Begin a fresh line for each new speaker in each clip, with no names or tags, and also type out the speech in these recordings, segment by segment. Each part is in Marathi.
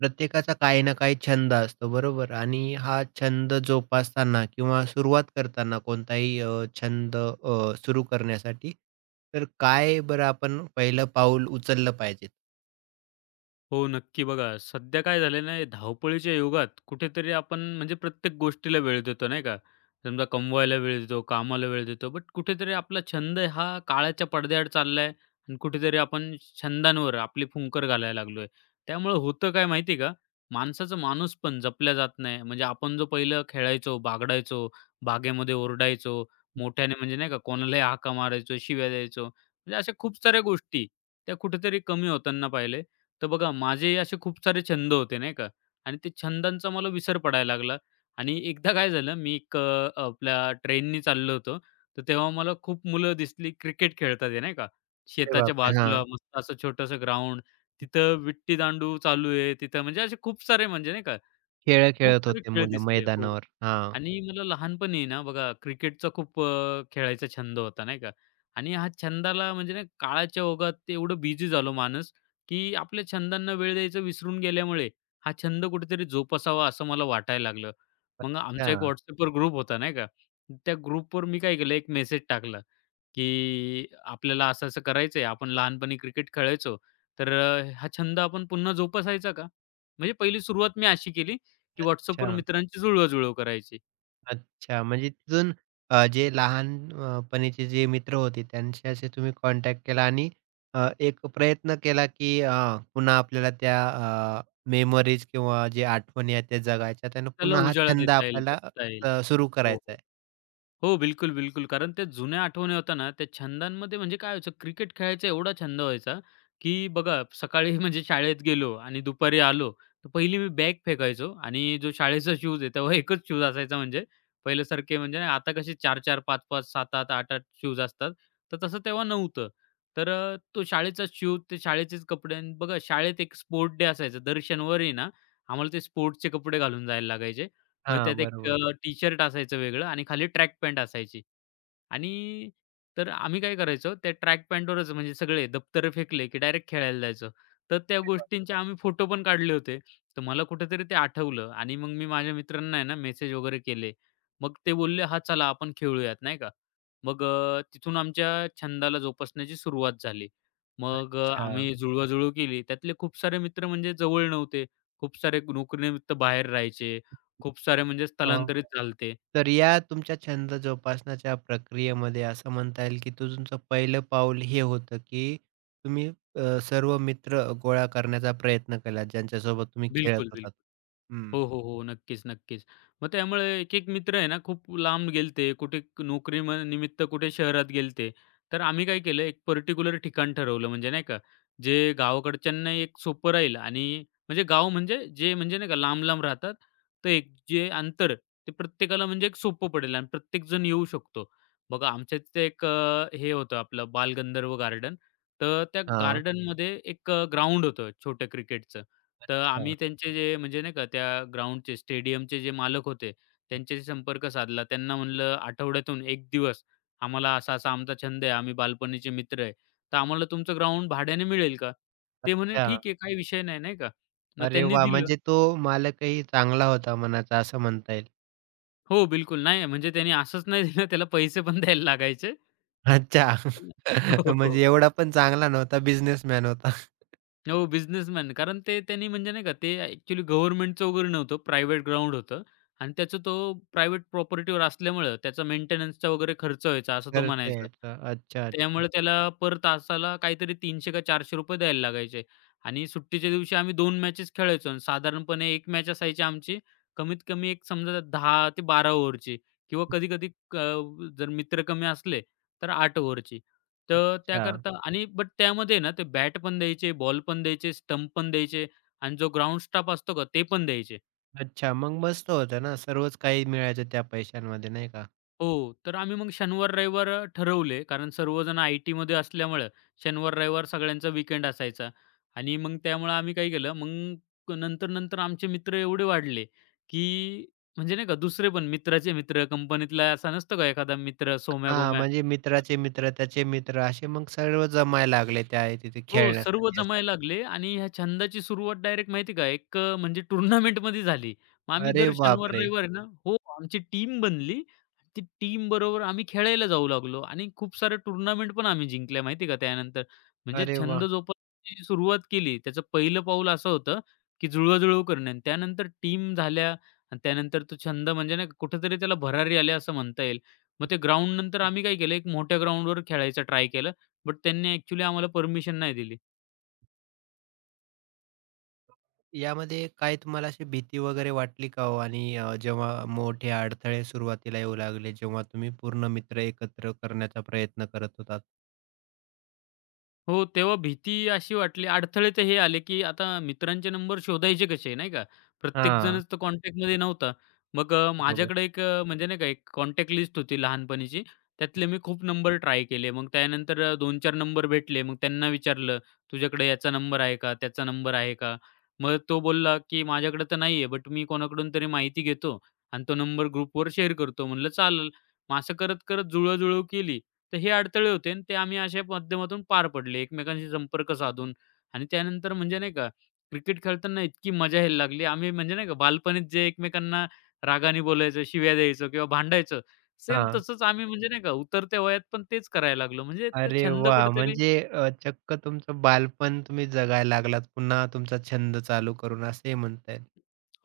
प्रत्येकाचा काही ना काही छंद असतो बरोबर आणि हा छंद जोपासताना किंवा सुरुवात करताना कोणताही छंद सुरू करण्यासाठी तर काय बरं आपण पहिलं पाऊल उचललं पाहिजे?
हो, नक्की. बघा, सध्या काय झालं ना, धावपळीच्या युगात कुठेतरी आपण म्हणजे प्रत्येक गोष्टीला वेळ देतो, नाही का? समजा कमवायला वेळ देतो, कामाला वेळ देतो, बट कुठेतरी आपला छंद हा काळाच्या पडद्याआड चाललाय आणि कुठेतरी आपण छंदांवर आपली फुंकर घालायला लागलोय. त्यामुळे होतं काय माहिती आहे का, माणसाचं माणूसपण जपल्या जात नाही. म्हणजे आपण जो पहिलं खेळायचो, बागडायचो, बागेमध्ये ओरडायचो, मोठ्याने म्हणजे नाही का, कोणालाही हाका मारायचो, शिव्या द्यायचो. म्हणजे अशा खूप साऱ्या गोष्टी, त्या कुठेतरी कमी होताना पाहिले. तर बघा माझे असे खूप सारे छंद होते नाही का, आणि ते छंदांचा मला विसर पडायला लागला. आणि एकदा काय झालं, मी एक आपल्या ट्रेननी चाललो होतो. तर तेव्हा मला खूप मुलं दिसली क्रिकेट खेळतात आहे नाही का,
अरे
शेताच्या
बापरे!
बाजूला
हां.
मस्त असं छोटंसं ग्राउंड, तिथं विट्टी दांडू चालू आहे, तिथं म्हणजे असे खूप सारे म्हणजे नाही का,
खेळ
खूप
खेळत
सारे
होते
खेळ
मुलं
दिसले हो.
मैदानावर. हां.
आणि मला लहानपणी आहे ना बघा क्रिकेटचा खूप खेळायचा छंद होता नाही का? आणि हा छंदाला म्हणजे ना काळाच्या ओघात ते एवढं बिझी झालो माणूस, की आपल्या छंदांना वेळ द्यायचं विसरून गेल्यामुळे हा छंद कुठेतरी जोपासावा असं मला वाटायला लागलं. मग
अच्छा,
आमचा एक WhatsAppवर ग्रुप होता नाही का? त्या ग्रुपवर मी काय केलं, एक मेसेज टाकला, की आपल्याला असं-असं करायचंय. आपण लहानपणी क्रिकेट खेळायचो, तर हा छंद आपण पुन्हा जोपासायचा का? म्हणजे पहिली सुरुवात मी अशी केली, की WhatsAppवर
अच्छा.
मित्रांची जुळवाजुळव करायची.
अच्छा, म्हणजे तिथून जे लहानपणीचे जे मित्र होते त्यांच्याशी तुम्ही कॉन्टॅक्ट केला आणि एक प्रयत्न केला, की पुन्हा आपल्याला त्या अ, मेमरीज किंवा जे आठवणी आहेत त्या जगायच्या. त्यानं
त्याला
पुन्हा हा
उजाळा
छंद
देता येईल,
आपल्याला
जगता येईल.
सुरू
हो,
करायचा
हो.
आहे.
हो, बिलकुल, बिलकुल. कारण त्या जुन्या आठवणी होत्या ना, त्या छंदांमध्ये म्हणजे काय व्हायचं, क्रिकेट खेळायचा एवढा छंद व्हायचा, की बघा सकाळी म्हणजे शाळेत गेलो आणि दुपारी आलो, तर पहिली मी बॅग फेकायचो आणि जो शाळेचा शूज आहे, तेव्हा एकच शूज असायचा. म्हणजे पहिल्यासारखे म्हणजे नाही आता कसे 4-4, 5-5, 7-7, 8-8 शूज असतात, तर तसं तेव्हा नव्हतं. तर तो शाळेचा शूज, ते शाळेचेच कपडे. आणि बघा शाळेत एक स्पोर्ट डे असायचा. दर शनिवारी ना, आम्हाला ते स्पोर्ट्सचे कपडे घालून जायला लागायचे. मग
हां,
त्यात एक
बरोबर.
टी-शर्ट असायचं वेगळं आणि खाली ट्रॅक पॅन्ट असायची. आणि तर आम्ही काय करायचो, त्या ट्रॅक पॅन्टवरच म्हणजे सगळे दप्तरं फेकले, की डायरेक्ट खेळायला जायचो. तर त्या गोष्टींचे आम्ही फोटो पण काढले होते. तर मला कुठेतरी ते आठवलं आणि मग मी माझ्या मित्रांना आहे ना मेसेज वगैरे केले. मग ते बोलले, "हां, चला आपण खेळूयात," नाही का. मग तिथून आमच्या छंदाला जोपासण्याची सुरुवात झाली. मग
अच्छा.
आम्ही जुळवाजुळव केली. त्यातले खूप सारे मित्र म्हणजे जवळ नव्हते. खूप सारे नोकरीनिमित्त बाहेर राहायचे. खूप सारे म्हणजे
अ,
स्थलांतरित चालते.
तर या तुमच्या छंद जोपासण्याच्या प्रक्रियेमध्ये असं म्हणता येईल की तुमचं पहिलं पाऊल हे होतं की तुम्ही सर्व मित्र गोळा करण्याचा प्रयत्न केला ज्यांच्यासोबत तुम्ही खेळत
बिलकुल, बिलकुल.
होतात. हं.
हो, हो, हो. नक्कीच, नक्कीच. मग त्यामुळे एक-एक मित्र आहे ना, खूप लांब गेलते, कुठे नोकरी निमित्त कुठे शहरात गेलते. तर आम्ही काय केलं, एक पर्टिक्युलर ठिकाण ठरवलं म्हणजे नाही का, जे गावाकडच्यांना एक सोपं राहील आणि म्हणजे गाव म्हणजे जे म्हणजे नाही का लांब-लांब राहतात, तर एक जे अंतर ते प्रत्येकाला म्हणजे एक सोपं पडेल आणि प्रत्येकजण येऊ शकतो. बघा आमच्या तिथे एक हे होतं आपलं बालगंधर्व गार्डन. तर त्या
हां.
गार्डनमध्ये एक ग्राउंड होतं छोटं क्रिकेटचं. तर
अच्छा.
आम्ही त्यांचे जे म्हणजे नाही का त्या ग्राउंडचे, स्टेडियमचे जे मालक होते, त्यांच्याशी संपर्क साधला. त्यांना म्हणलं, "आठवड्यातून 1 दिवस आम्हाला असा-असा आमचा छंद आहे, आम्ही बालपणीचे मित्र आहे, तर आम्हाला तुमचं ग्राउंड भाड्याने मिळेल का?" ते म्हणे,
अच्छा.
"ठीक आहे, काही विषय नाही." नाही का. मग
अरे
त्यांनी
वाह!
दिलं.
म्हणजे तो मालकही चांगला होता मनाचा असं म्हणता येईल.
हो, बिलकुल. नाही म्हणजे त्यांनी असंच नाही दिलं, त्याला पैसे पण द्यायला लागायचे.
अच्छा.
हो.
म्हणजे एवढा पण चांगला नव्हता बिझनेसमॅन होता.
हो, बिझनेसमॅन. कारण ते त्यांनी म्हणजे नाही का, ते ॲक्चुअली गव्हर्नमेंटचं वगैरे नव्हतं, प्रायव्हेट ग्राउंड होतं आणि त्याचं तो प्रायव्हेट प्रॉपर्टीवर असल्यामुळं त्याचा मेंटेनन्सचा वगैरे खर्च व्हायचा, असं तो
तर
म्हणायचा.
तेच. अच्छा, अच्छा.
त्यामुळे त्याला पर तासाला काहीतरी 300 का ₹400 द्यायला लागायचे आणि सुट्टीच्या दिवशी आम्ही 2 मॅचेस खेळायचो आणि साधारणपणे 1 मॅच असायची आमची, कमीत कमी एक समजा 10 ते 12 ओव्हरची, किंवा कधी-कधी जर मित्र कमी असले, तर 8 ओव्हरची. तर
अच्छा.
त्याकरता आणि बट त्यामध्ये ना ते बॅट पण द्यायचे, बॉल पण द्यायचे, स्टंप पण द्यायचे आणि जो ग्राउंड स्टाफ असतो का ते पण द्यायचे.
अच्छा. मग मस्त होतं ना सर्वच काही मिळायचं त्या पैशांमध्ये नाही का?
हो, तर आम्ही मग शनिवार, रविवार ठरवले, कारण सर्वजण आय-टीमध्ये असल्यामुळं शनिवार, रविवार सगळ्यांचा वीकेंड असायचा. आणि मग त्यामुळं आम्ही काय केलं, मग नंतर-नंतर आमचे मित्र एवढे वाढले, की म्हणजे नाही का दुसरे पण मित्राचे मित्र कंपनीतला असा नसतो का एखादा मित्र
हां,
सोम्या-गोम्या.
म्हणजे मित्राचे मित्र, त्याचे मित्र असे मग सर्व जमायला लागले त्या तिथे
हो, सर्व
खेळण्यासाठी असं.
जमायला लागले आणि ह्या छंदाची सुरुवात डायरेक्ट माहिती का, एक म्हणजे टुर्नामेंटमध्ये झाली. मग आम्ही
अरे
दर शनिवार,
बापरे!
रविवार आहे ना, हो, आमची टीम बनली. ती टीम बरोबर आम्ही खेळायला जाऊ लागलो आणि खूप सारे टुर्नामेंट पण आम्ही जिंकल्या माहिती का त्यानंतर. म्हणजे
अरे
छंद
वाह!
जोपासण्याची सुरुवात केली. त्याचं पहिलं पाऊल असं होतं, की जुळवाजुळव करणे आणि त्यानंतर टीम झाल्या आणि त्यानंतर तो छंद म्हणजे नाही का कुठेतरी त्याला भरारी आली असं म्हणता येईल. मग ते ग्राउंडनंतर आम्ही काय केलं, एक मोठ्या ग्राउंडवर खेळायचा ट्राय केला. बट त्यांनी ॲक्चुअली आम्हाला परमिशन नाही दिली.
यामध्ये काय तुम्हाला अशी भीती वगैरे वाटली का हो? आणि जेव्हा मोठे अडथळे सुरुवातीला येऊ लागले, जेव्हा तुम्ही पूर्ण मित्र एकत्र करण्याचा प्रयत्न करत होतात?
हो, तेव्हा भीती अशी वाटली. अडथळे तर हे आले, की आता मित्रांचे नंबर शोधायचे कसे, नाही का?
हां,
प्रत्येकजणच तर कॉन्टॅक्टमध्ये नव्हता. मग
बरोबर.
माझ्याकडे एक म्हणजे नाही का, एक कॉन्टॅक्ट लिस्ट होती लहानपणीची. त्यातले मी खूप नंबर ट्राय केले. मग त्यानंतर 2-4 नंबर भेटले. मग त्यांना विचारलं, "तुझ्याकडे याचा नंबर आहे का? त्याचा नंबर आहे का?" मग तो बोलला, की "माझ्याकडे तर नाही आहे, बट मी कोणाकडून तरी माहिती घेतो आणि तो नंबर ग्रुपवर शेअर करतो." म्हणलं, "चालेल." मग असं करत-करत जुळवाजुळव केली. तर हे अडथळे होते आणि ते आम्ही अशा माध्यमातून पार पडले. एकमेकांशी संपर्क साधून आणि त्यानंतर म्हणजे नाही का, क्रिकेट खेळताना इतकी मजा यायला लागली. आम्ही म्हणजे नाही का बालपणीत जे एकमेकांना रागाने बोलायचो, शिव्या द्यायचो किंवा भांडायचो, सेम
हां.
तसंच आम्ही म्हणजे नाही का उतरत्या वयात पण तेच करायला लागलो. म्हणजे तो
अरे
छंद
वाह!
कुठेतरी.
म्हणजे चक्क तुमचं बालपण तुम्ही जगायला लागलात, पुन्हा तुमचा छंद चालू करून असे म्हणता येईल.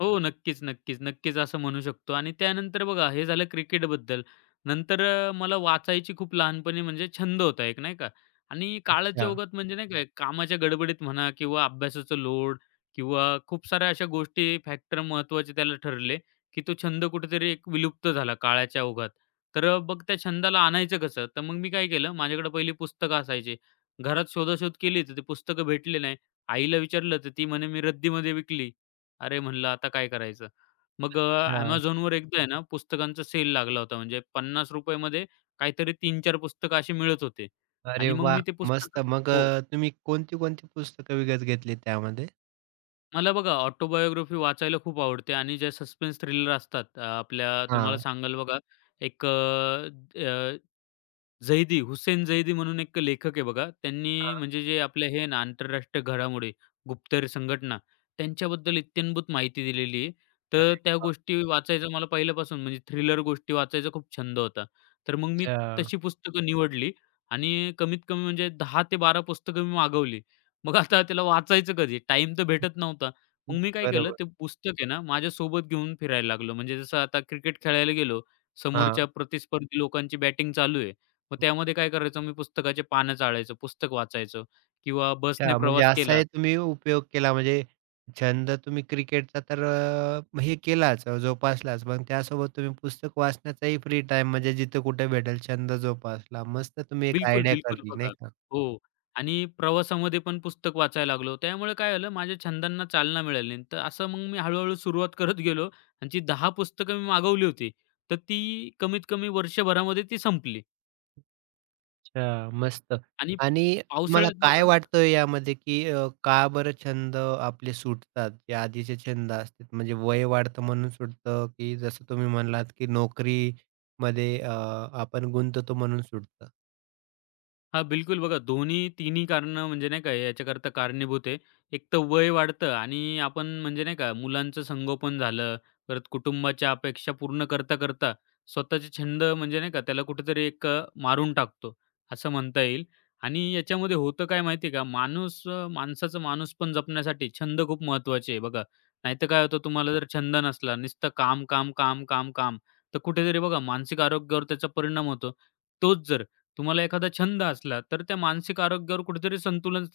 हो, नक्कीच, नक्कीच, नक्कीच असं म्हणू शकतो. आणि त्यानंतर बघा हे झालं क्रिकेटबद्दल. नंतर मला वाचायची खूप लहानपणी म्हणजे छंद होता एक नाही का, आणि काळाच्या
अच्छा,
ओघात म्हणजे नाही का कामाच्या गडबडीत म्हणा किंवा अभ्यासाचं लोड किंवा खूप साऱ्या अशा गोष्टी फॅक्टर महत्त्वाचे त्याला ठरले, की तो छंद कुठेतरी एक विलुप्त झाला काळाच्या ओघात. तर मग त्या छंदाला आणायचं कसं? तर मग मी काय केलं, माझ्याकडे पहिली पुस्तकं असायची. घरात शोधाशोध केली तर ती पुस्तकं भेटली नाही. आईला विचारलं तर ती म्हणे, "मी रद्दीमध्ये विकली." अरे म्हणलं आता काय करायचं? मग
अच्छा.
Amazonवर एकदा आहे ना पुस्तकांचा सेल लागला होता. म्हणजे ₹50 मध्ये काहीतरी 3-4 पुस्तकं अशी मिळत होते.
अरे
आणि मग
वाह!
मी ते
मस्त.
पुस्तकं
मग
हो.
तुम्ही कोणती-कोणती पुस्तकं विकत घेतली त्यामध्ये?
मला बघा ऑटोबायोग्राफी वाचायला खूप आवडते आणि ज्या सस्पेन्स थ्रिलर असतात आपल्या तुम्हाला
हां.
सांगाल बघा, एक झैदी, हुसेन झैदी म्हणून एक लेखक आहे बघा.
हां.
त्यांनी म्हणजे जे आपले हे आहे ना आंतरराष्ट्रीय घडामोडी, गुप्तहेर संघटना त्यांच्याबद्दल इत्थंभूत माहिती दिलेली आहे. तर
अरे
त्या
वाह!
गोष्टी वाचायचा मला पहिल्यापासून म्हणजे थ्रिलर गोष्टी वाचायचा खूप छंद होता. तर मग मी
अच्छा.
तशी पुस्तकं निवडली आणि कमीत कमी म्हणजे 10 ते 12 पुस्तकं मी मागवली. मग आता त्याला वाचायचं कधी? टाईम तर भेटत नव्हता. मग मी काय केलं,
बरोबर.
ते पुस्तक आहे ना माझ्यासोबत घेऊन फिरायला लागलो. म्हणजे जसं आता क्रिकेट खेळायला गेलो,
हां.
समोरच्या प्रतिस्पर्धी लोकांची बॅटिंग चालू आहे. मग त्यामध्ये काय करायचो, मी पुस्तकाचे पानं चाळायचो, पुस्तक वाचायचो किंवा बसने
अच्छा म्हणजे
प्रवास केला.
असाही तुम्ही उपयोग केला म्हणजे छंद तुम्ही क्रिकेटचा तर हे केलाच जोपासलाच. मग त्यासोबत तुम्ही पुस्तक वाचण्याचाही फ्री टाईम म्हणजे जिथं कुठे भेटेल छंद जोपासला. मस्त तुम्ही एक
बिलकुल,
आयडिया
बिलकुल
काढली नाही
बघा.
का?
हो, आणि प्रवासामध्ये पण पुस्तक वाचायला लागलो. त्यामुळे काय झालं, माझ्या छंदांना चालना मिळाली. तर असं मग मी हळू सुरुवात करत गेलो आणि जी 10 पुस्तकं मी मागवली होती, तर ती कमीत कमी वर्षभरामध्ये ती संपली.
अच्छा, मस्त.
आणि
आणि तुम्हाला
पावसाळ्यात
काय
बघा,
वाटतं यामध्ये, की का बरं छंद आपले सुटतात? जे आधीचे छंद असतात म्हणजे वय वाढतं म्हणून सुटतं, की जसं तुम्ही म्हणालात, की नोकरीमध्ये आपण गुंततो म्हणून सुटतं?
हां, बिलकुल. बघा दोन्ही तिन्ही कारणं म्हणजे नाही का याच्याकरता कारणीभूत आहे. एक तर वय वाढतं आणि आपण म्हणजे नाही का मुलांचं संगोपन झालं, परत कुटुंबाच्या अपेक्षा पूर्ण करता-करता स्वतःचे छंद म्हणजे नाही का त्याला कुठेतरी एक मारून टाकतो, असं म्हणता येईल. आणि याच्यामध्ये होतं काय माहिती आहे का, माणूस माणसाचं माणूस पण जपण्यासाठी छंद खूप महत्त्वाचे आहे बघा. नाहीतर काय होतं, तुम्हाला जर छंद नसला नुसतं काम, काम, काम, काम, काम, तर कुठेतरी बघा मानसिक आरोग्यावर त्याचा परिणाम होतो. तोच जर तुम्हाला एखादा छंद असला, तर त्या मानसिक आरोग्यावर कुठेतरी संतुलन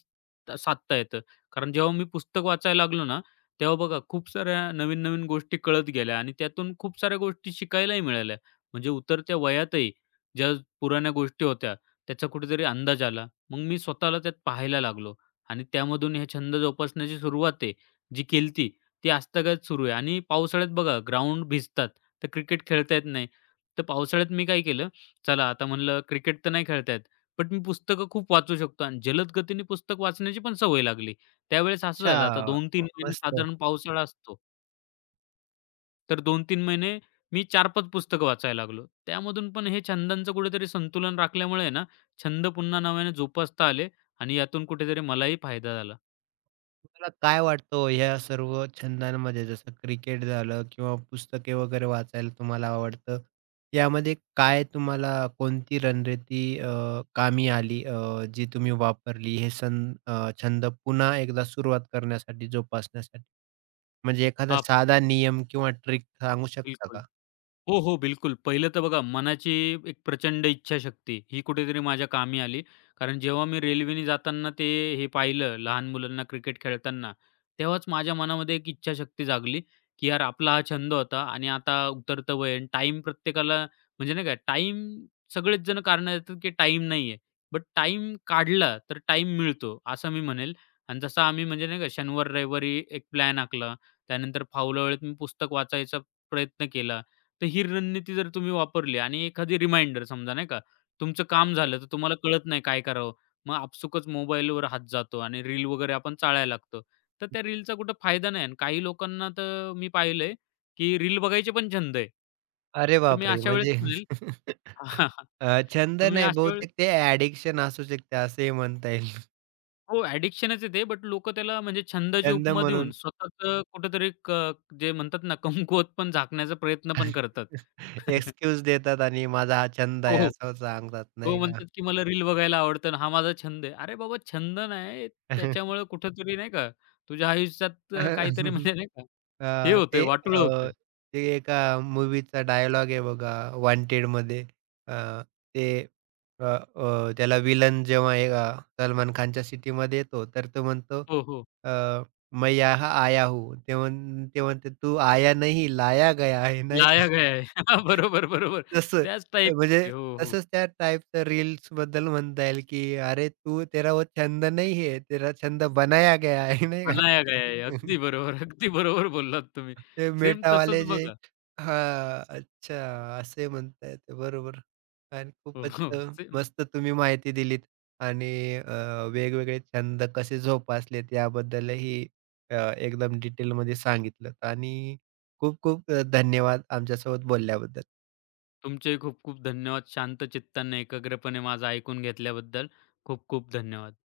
साधता येतं. कारण जेव्हा मी पुस्तक वाचायला लागलो ना, तेव्हा बघा खूप साऱ्या नवीन-नवीन गोष्टी कळत गेल्या आणि त्यातून खूप साऱ्या गोष्टी शिकायलाही मिळाल्या. म्हणजे उतरत्या वयातही ज्या पुराण्या गोष्टी होत्या, त्याचा कुठेतरी अंदाज आला. मग मी स्वतःला त्यात पाहायला लागलो आणि त्यामधून हे छंद जोपासण्याची सुरुवात आहे, जी केलती, ती आजतागायत सुरू आहे. आणि पावसाळ्यात बघा ग्राउंड भिजतात, तर क्रिकेट खेळता येत नाही. तर पावसाळ्यात मी काय केलं, चला आता म्हणलं क्रिकेट तर नाही खेळता, बट मी पुस्तकं खूप वाचू शकतो आणि जलद गतीने पुस्तक वाचण्याची पण सवय लागली. त्यावेळेस असं झालं आता
अच्छा,
2-3 महिने
मस्त.
साधारण पावसाळा असतो. तर 2-3 महिने मी 4-5 पुस्तकं वाचायला लागलो. त्यामधून पण हे छंदांचं कुठेतरी संतुलन राखल्यामुळे ना, छंद पुन्हा नव्याने जोपासता आले आणि यातून कुठेतरी मलाही फायदा झाला.
तुम्हाला काय वाटतं हो ह्या सर्व छंदांमध्ये जसं क्रिकेट झालं किंवा पुस्तके वगैरे वाचायला तुम्हाला आवडतं. यामध्ये काय तुम्हाला कोणती रणनीती कामी आली जी तुम्ही वापरली छंद पुन्हा एकदा सुरुवात करण्यासाठी, जोपासण्यासाठी? म्हणजे एखादा
हां,
साधा नियम किंवा ट्रिक सांगू शकता
बिलकुल.
का?
हो, हो. बिलकुल. पहिलं तर बघा मनाची एक प्रचंड इच्छाशक्ती ही कुठेतरी माझ्या कामी आली. कारण जेव्हा मी रेल्वेने जाताना ते हे पाहिलं लहान मुलांना क्रिकेट खेळताना, तेव्हाच माझ्या मनामध्ये एक इच्छाशक्ती जागली, की यार आपला हा छंद होता आणि आता उतरतं वय आहे प्रत्येकाला म्हणजे नाही का टाईम, सगळेच जण कारणं देतात, की टाईम नाहीये. बट टाईम काढला तर टाईम मिळतो असं मी म्हणेल. आणि जसं आम्ही म्हणजे नाही का शनिवार-रविवारी एक प्लॅन आखला. त्यानंतर फावल्या वेळेत मी पुस्तक वाचायचा प्रयत्न केला. तर ही रणनीती जर तुम्ही वापरली आणि एखादी रिमाइंडर समजा नाही का, तुमचं काम
बरोबर.
झालं तर तुम्हाला कळत नाही काय करावं? मग आपसुकच मोबाईलवर हात जातो आणि रील वगैरे आपण चाळायला लागतो. तर त्या रीलचा कुठं फायदा नाही आणि काही लोकांना तर मी पाहिलंय, की रील बघायचे पण छंद आहे.
अरे
तर मी
बापरे!
अशा वेळेस
म्हणजे
म्हणेल.
छंद
तर मी
नाही
अशा वेळेस,
बहुतेक ते ॲडिक्शन असू शकते असंही म्हणता येईल.
हो, ॲडिक्शनच आहे ते, बट लोकं त्याला म्हणजे छंदाची
छंद
उपमा देऊन
म्हणून
स्वतःचं कुठेतरी जे म्हणतात ना, कमकुवत पण झाकण्याचा प्रयत्न पण करतात.
एक्सक्यूज देतात आणि माझा हा छंद आहे
हो.
असं सांगतात
तो
नाही का?
म्हणतात, की मला रील बघायला आवडतं आणि हा माझा छंद आहे. अरे बाबा छंद नाही, त्याच्यामुळे कुठेतरी नाही का तुझ्या आयुष्यात काहीतरी म्हणजे नाही का हे
अ,
होतंय,
ते
वाटोळं होतंय.
अ, ते एका मूव्हीचा डायलॉग आहे बघा वॉन्टेडमध्ये अ, ते अ, अ, त्याला विलन जेव्हा सलमान खानच्या सिटीमध्ये येतो, तर तो म्हणतो
हो, हो.
अ, "मैं यहाँ आया हूँ." ते म्हणते, "तू आया नहीं, लाया गया है." नाही का?
लाया गया है. बरोबर, बरोबर.
तसं
त्याच
अ,
टाईपमध्ये.
म्हणजे
हो, हो.
तसंच त्या टाइपचं रील्सबद्दल म्हणता येईल, की "अरे तू तेरा वो छंद नहीं है, तेरा छंद बनाया गया है." नाही का?
बनाया गया है. अगदी बरोबर, अगदी बरोबर बोललात तुम्ही.
ते
सेम तसंच
मेटावाले जे
बघा.
हां, अच्छा असे म्हणताय ते बरोबर आणि
हो,
खूपच
हो. सेम.
मस्त तुम्ही माहिती दिलीत आणि वेगवेगळे छंद कसे जोपासलेत याबद्दलही एकदम डिटेलमध्ये सांगितलंत आणि खूप खूप धन्यवाद आमच्यासोबत बोलल्याबद्दल.
तुमचेही खूप खूप धन्यवाद. शांत चित्ताने एकाग्रपणे माझं ऐकून घेतल्याबद्दल खूप खूप धन्यवाद.